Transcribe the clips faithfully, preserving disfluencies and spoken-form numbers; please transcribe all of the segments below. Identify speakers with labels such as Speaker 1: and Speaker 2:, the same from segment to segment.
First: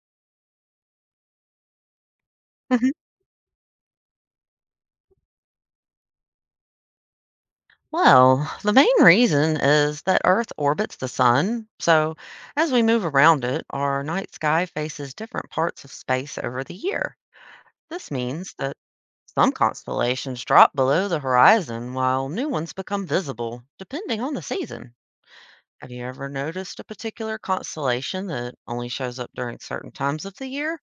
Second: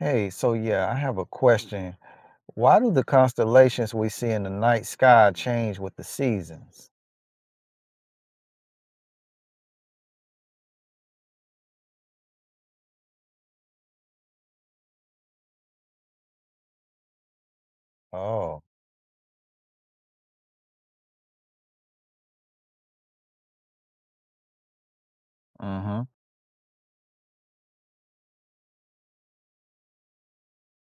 Speaker 1: Hey, so yeah, I have a question. Why do
Speaker 2: Mhm.
Speaker 1: the constellations we see in the night sky change with the seasons?
Speaker 2: Well, the main reason is that Earth orbits the sun, so as we move around it, our night sky faces different parts of space over the year. This means
Speaker 1: Oh,
Speaker 2: that some constellations drop below the horizon while new ones become visible, depending on the season. Have
Speaker 1: mm-hmm.
Speaker 2: you ever noticed a particular constellation that only shows up during certain times of the year?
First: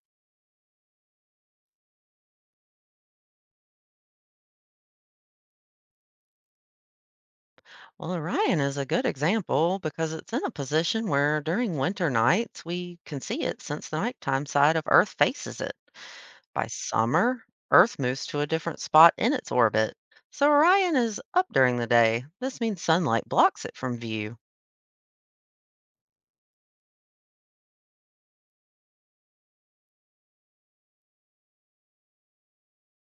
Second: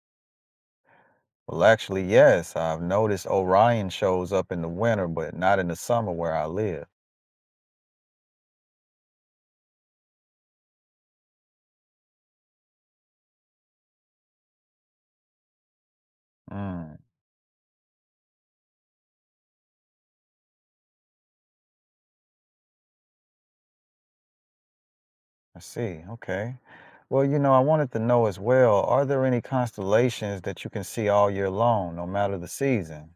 Speaker 1: Well, actually, yes, I've noticed Orion shows up in the winter, but not in the summer where I live.
Speaker 2: Well, Orion is a good example because it's in a position where during winter nights we can see it since the nighttime side of Earth faces it. By
Speaker 1: Mm,
Speaker 2: summer, Earth moves to a different spot in its orbit. So Orion is up during the day. This means sunlight blocks it from view.
Speaker 1: I see. Okay. Well, you know, I wanted to know as well, are there any constellations that you can see all year long, no matter the season?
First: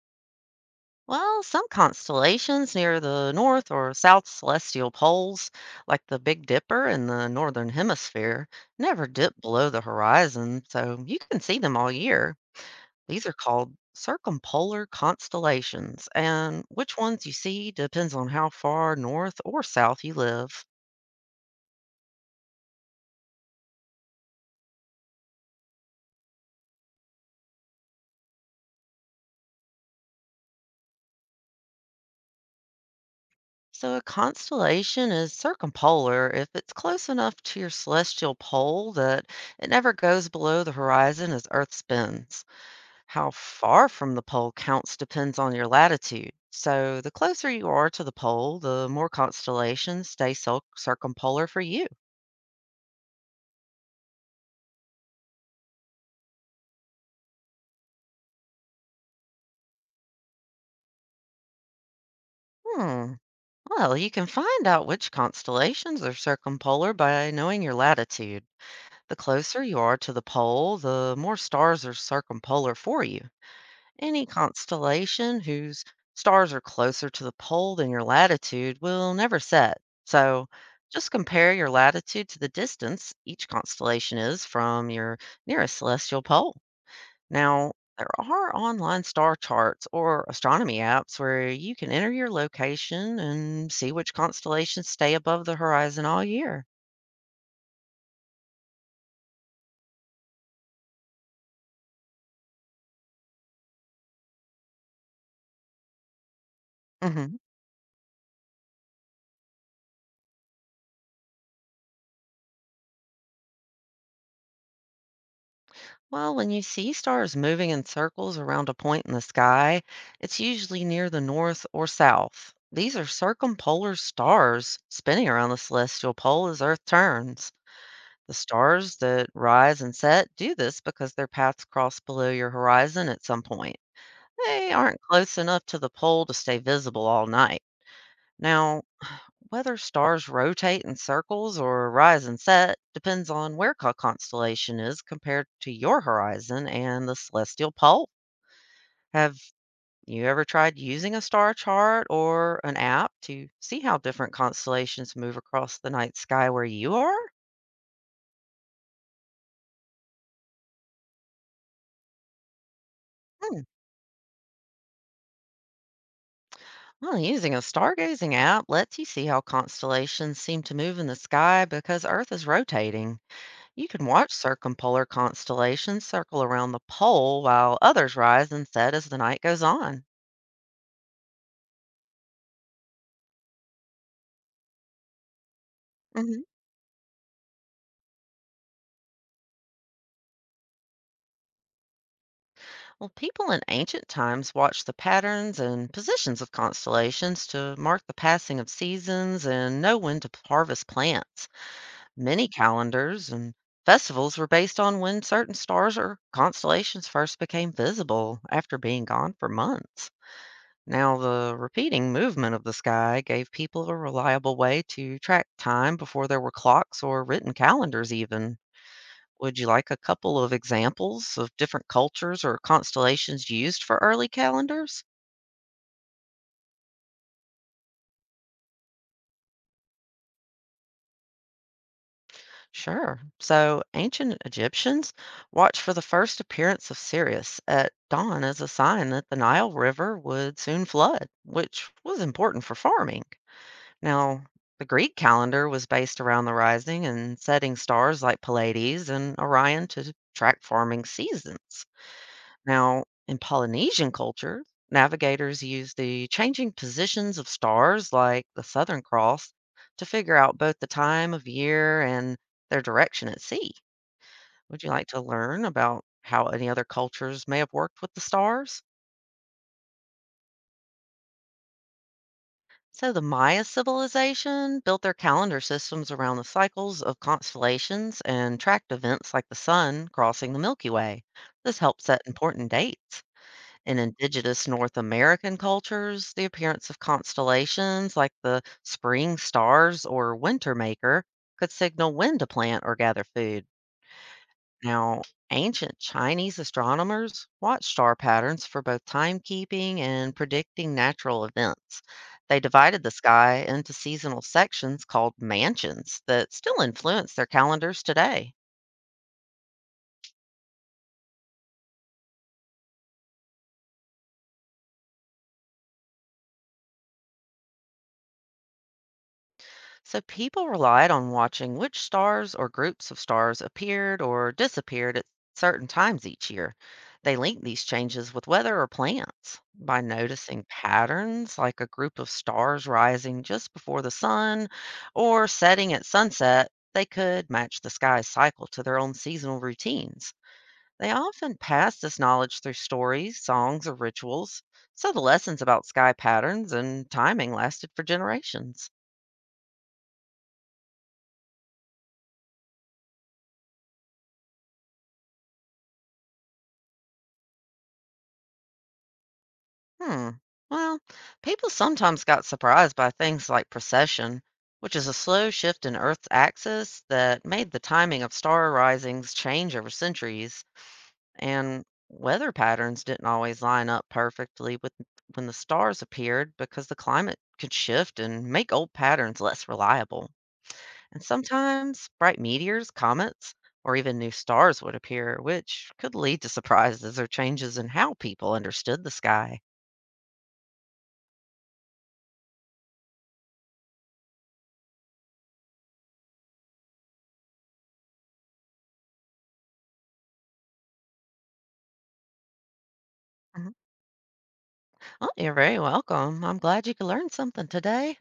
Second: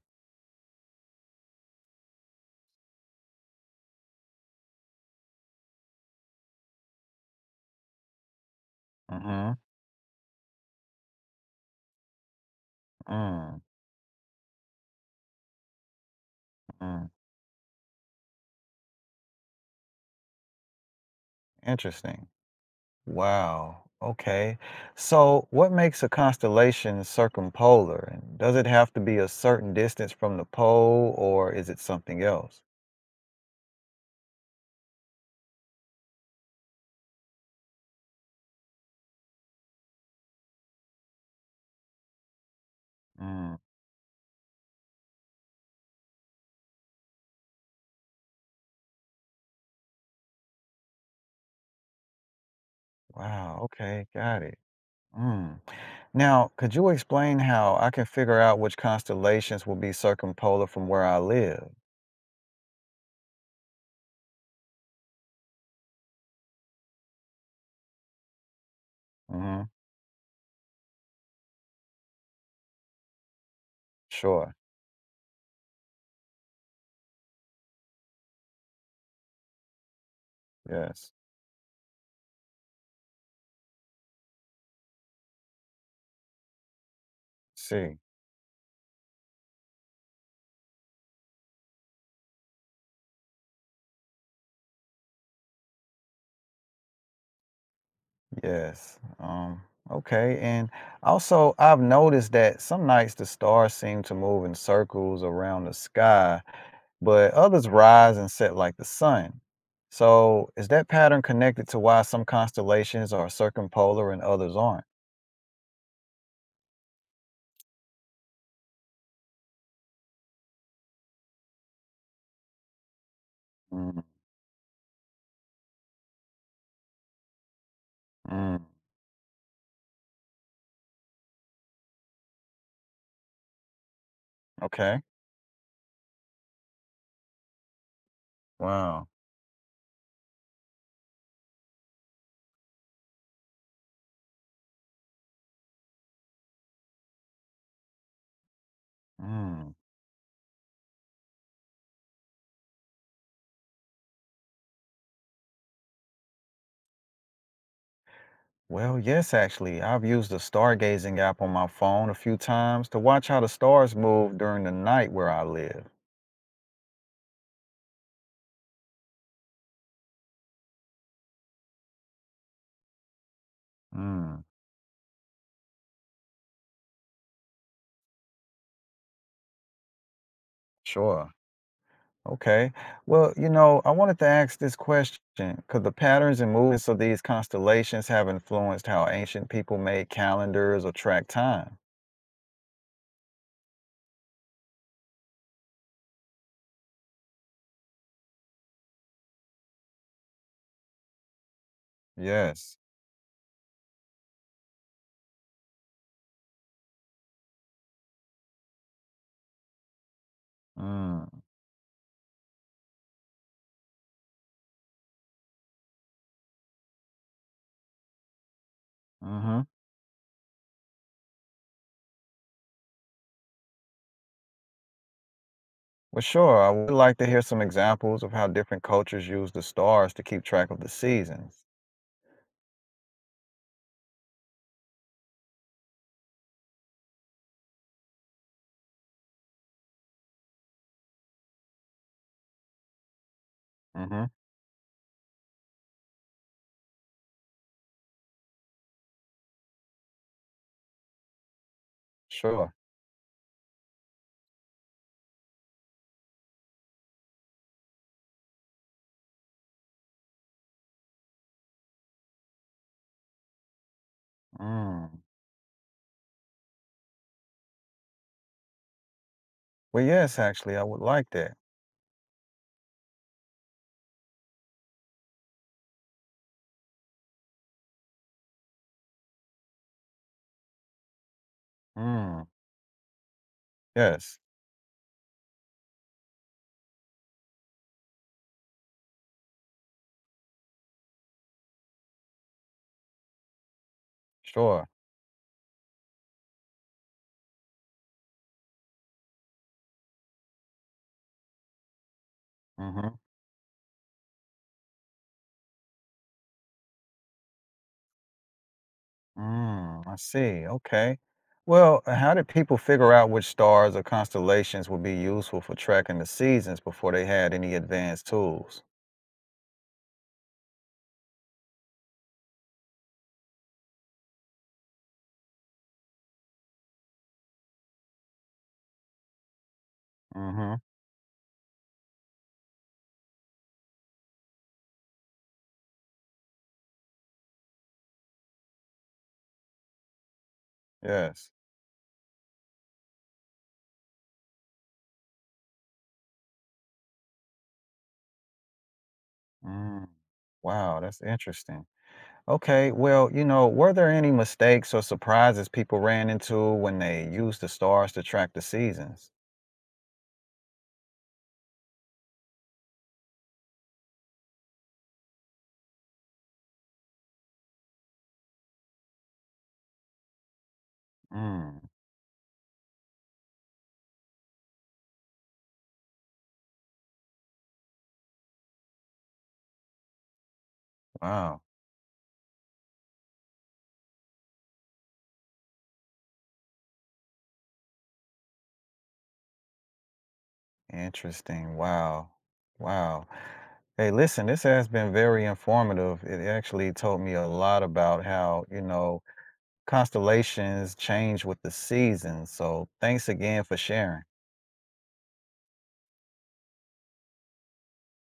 Speaker 2: Well, some constellations near the north or south celestial poles, like the Big Dipper in the northern hemisphere, never dip
Speaker 1: Mm-hmm.
Speaker 2: below the horizon, so you can see them all year. These are
Speaker 1: Mm,
Speaker 2: called circumpolar constellations, and which
Speaker 1: mm.
Speaker 2: ones you see depends on how far north or south you live.
Speaker 1: Interesting. Wow. Okay. So, what makes a constellation circumpolar? And does it have to be a certain distance from the pole or is it something else?
Speaker 2: So, a constellation is circumpolar if it's close enough to your celestial pole that it never goes below the horizon as Earth spins. How
Speaker 1: Mm,
Speaker 2: far from the pole counts depends on your latitude. So, the closer you are to the pole, the more constellations stay cir- circumpolar for you.
Speaker 1: wow. Okay. Got it. Mm. Now, could you explain how I can figure out which constellations will be circumpolar from where I live?
Speaker 2: Hmm. Well, you can find out which constellations are circumpolar by knowing your latitude. The closer
Speaker 1: Mm-hmm.
Speaker 2: you are to the pole, the more stars are circumpolar for you. Any
Speaker 1: Sure.
Speaker 2: constellation whose stars are closer to the pole than your latitude will never set. So
Speaker 1: Yes.
Speaker 2: just compare your latitude to the distance each constellation is from your nearest celestial pole. Now,
Speaker 1: See.
Speaker 2: there are online star charts or astronomy apps where you can enter your location and see which constellations stay above the horizon all year.
Speaker 1: Yes. Um, okay. And also, I've noticed that some nights the stars seem to move in circles around the sky but
Speaker 2: Hmm.
Speaker 1: others rise and set like the sun. So, is that pattern connected to why some constellations are circumpolar and others aren't?
Speaker 2: Well, when you see stars moving in circles around a point in the sky, it's usually near the north or south. These are circumpolar
Speaker 1: Mm,
Speaker 2: stars spinning around the celestial pole as Earth turns. The
Speaker 1: mm,
Speaker 2: stars that rise and set do this because their paths cross below your horizon at some point. They aren't
Speaker 1: okay.
Speaker 2: close enough to the pole to stay visible all night. Now,
Speaker 1: Wow.
Speaker 2: whether stars rotate in circles or rise and set depends on where co- constellation is compared to your horizon and the celestial pole. Have
Speaker 1: Mm.
Speaker 2: you ever tried using a star chart or an app to see how different constellations move across the night sky where you are?
Speaker 1: Well, yes, actually. I've used the stargazing app on my phone a few times to watch how the
Speaker 2: Hmm.
Speaker 1: stars move during the night where I live.
Speaker 2: Well, using a stargazing app lets you see how constellations seem to move in the sky because Earth is rotating. You can watch
Speaker 1: Mm,
Speaker 2: circumpolar constellations circle around the pole while others rise and set as the night goes on.
Speaker 1: sure. Okay. Well, you know, I wanted to ask this question. Could the patterns
Speaker 2: Hmm.
Speaker 1: and movements of these constellations have influenced how ancient people made calendars or track time?
Speaker 2: Well, people in ancient times watched the patterns and positions of constellations to mark the passing of seasons and know when to p- harvest plants. Many
Speaker 1: Yes.
Speaker 2: calendars and festivals were based on when certain stars or constellations first became visible after being gone for months. Now,
Speaker 1: Mm,
Speaker 2: the repeating movement of the sky gave people a reliable way to track time before there were clocks or written calendars, even. Would
Speaker 1: hmm.
Speaker 2: you like a couple of examples of different cultures or constellations used for early calendars?
Speaker 1: Well, sure. I would like to hear some examples of how different cultures use the stars to keep track of the seasons.
Speaker 2: Sure. So, ancient Egyptians watched for the first appearance of Sirius at dawn as a sign that the Nile River would soon flood, which was important for farming.
Speaker 1: Hmm.
Speaker 2: Now, the Greek calendar was based around the rising and setting stars like Pleiades and Orion to track farming seasons.
Speaker 1: Sure.
Speaker 2: Now, in Polynesian culture, navigators used the changing positions of stars like the Southern Cross to figure out both the time of year and their direction at sea. Would you like to
Speaker 1: Mm.
Speaker 2: learn about how any other cultures may have worked with the stars?
Speaker 1: Well, yes, actually, I would like that.
Speaker 2: So the Maya civilization built their calendar systems around the cycles of constellations and tracked events like the sun crossing the Milky Way. This helped set
Speaker 1: Mm.
Speaker 2: important dates. In
Speaker 1: Yes,
Speaker 2: indigenous North American cultures, the appearance of constellations like the spring stars or winter maker could signal when to plant or gather food.
Speaker 1: sure.
Speaker 2: Now, ancient Chinese astronomers watched star patterns for both timekeeping and predicting natural events. They divided the
Speaker 1: Hmm.
Speaker 2: sky into seasonal sections called mansions that still influence their calendars today.
Speaker 1: Mm, I see. Okay. Well, uh, how did people figure out which stars or constellations would be useful for tracking the seasons before they had any advanced tools?
Speaker 2: So people relied on watching which stars or groups of stars appeared or disappeared at certain times each year. They linked these changes with weather or plants by noticing
Speaker 1: Mm-hmm.
Speaker 2: patterns like a group of stars rising just before the sun or setting at sunset. They could match the sky's cycle to their own seasonal routines. They
Speaker 1: Yes.
Speaker 2: often passed this knowledge through stories, songs, or rituals, so the lessons about sky patterns and timing lasted for generations.
Speaker 1: Mm. Wow, that's interesting. Okay, well, you know, were there any mistakes or surprises people ran into when they used the stars to track the seasons?
Speaker 2: Hmm. Well, people sometimes got surprised by things like precession, which is a slow shift in Earth's axis that made the timing of star risings change over centuries, and
Speaker 1: Mm,
Speaker 2: weather patterns didn't always line up perfectly with when the stars appeared because the climate could shift and make old patterns less reliable. And
Speaker 1: wow.
Speaker 2: sometimes bright meteors, comets, or even new stars would appear, which could lead to surprises or changes in how people understood the sky.
Speaker 1: Interesting. Wow. Wow. Hey, listen, this has been very informative. It actually told me a lot about how, you know, constellations change with the seasons. So thanks again for sharing.
Speaker 2: Oh, you're very welcome. I'm glad you could learn something today.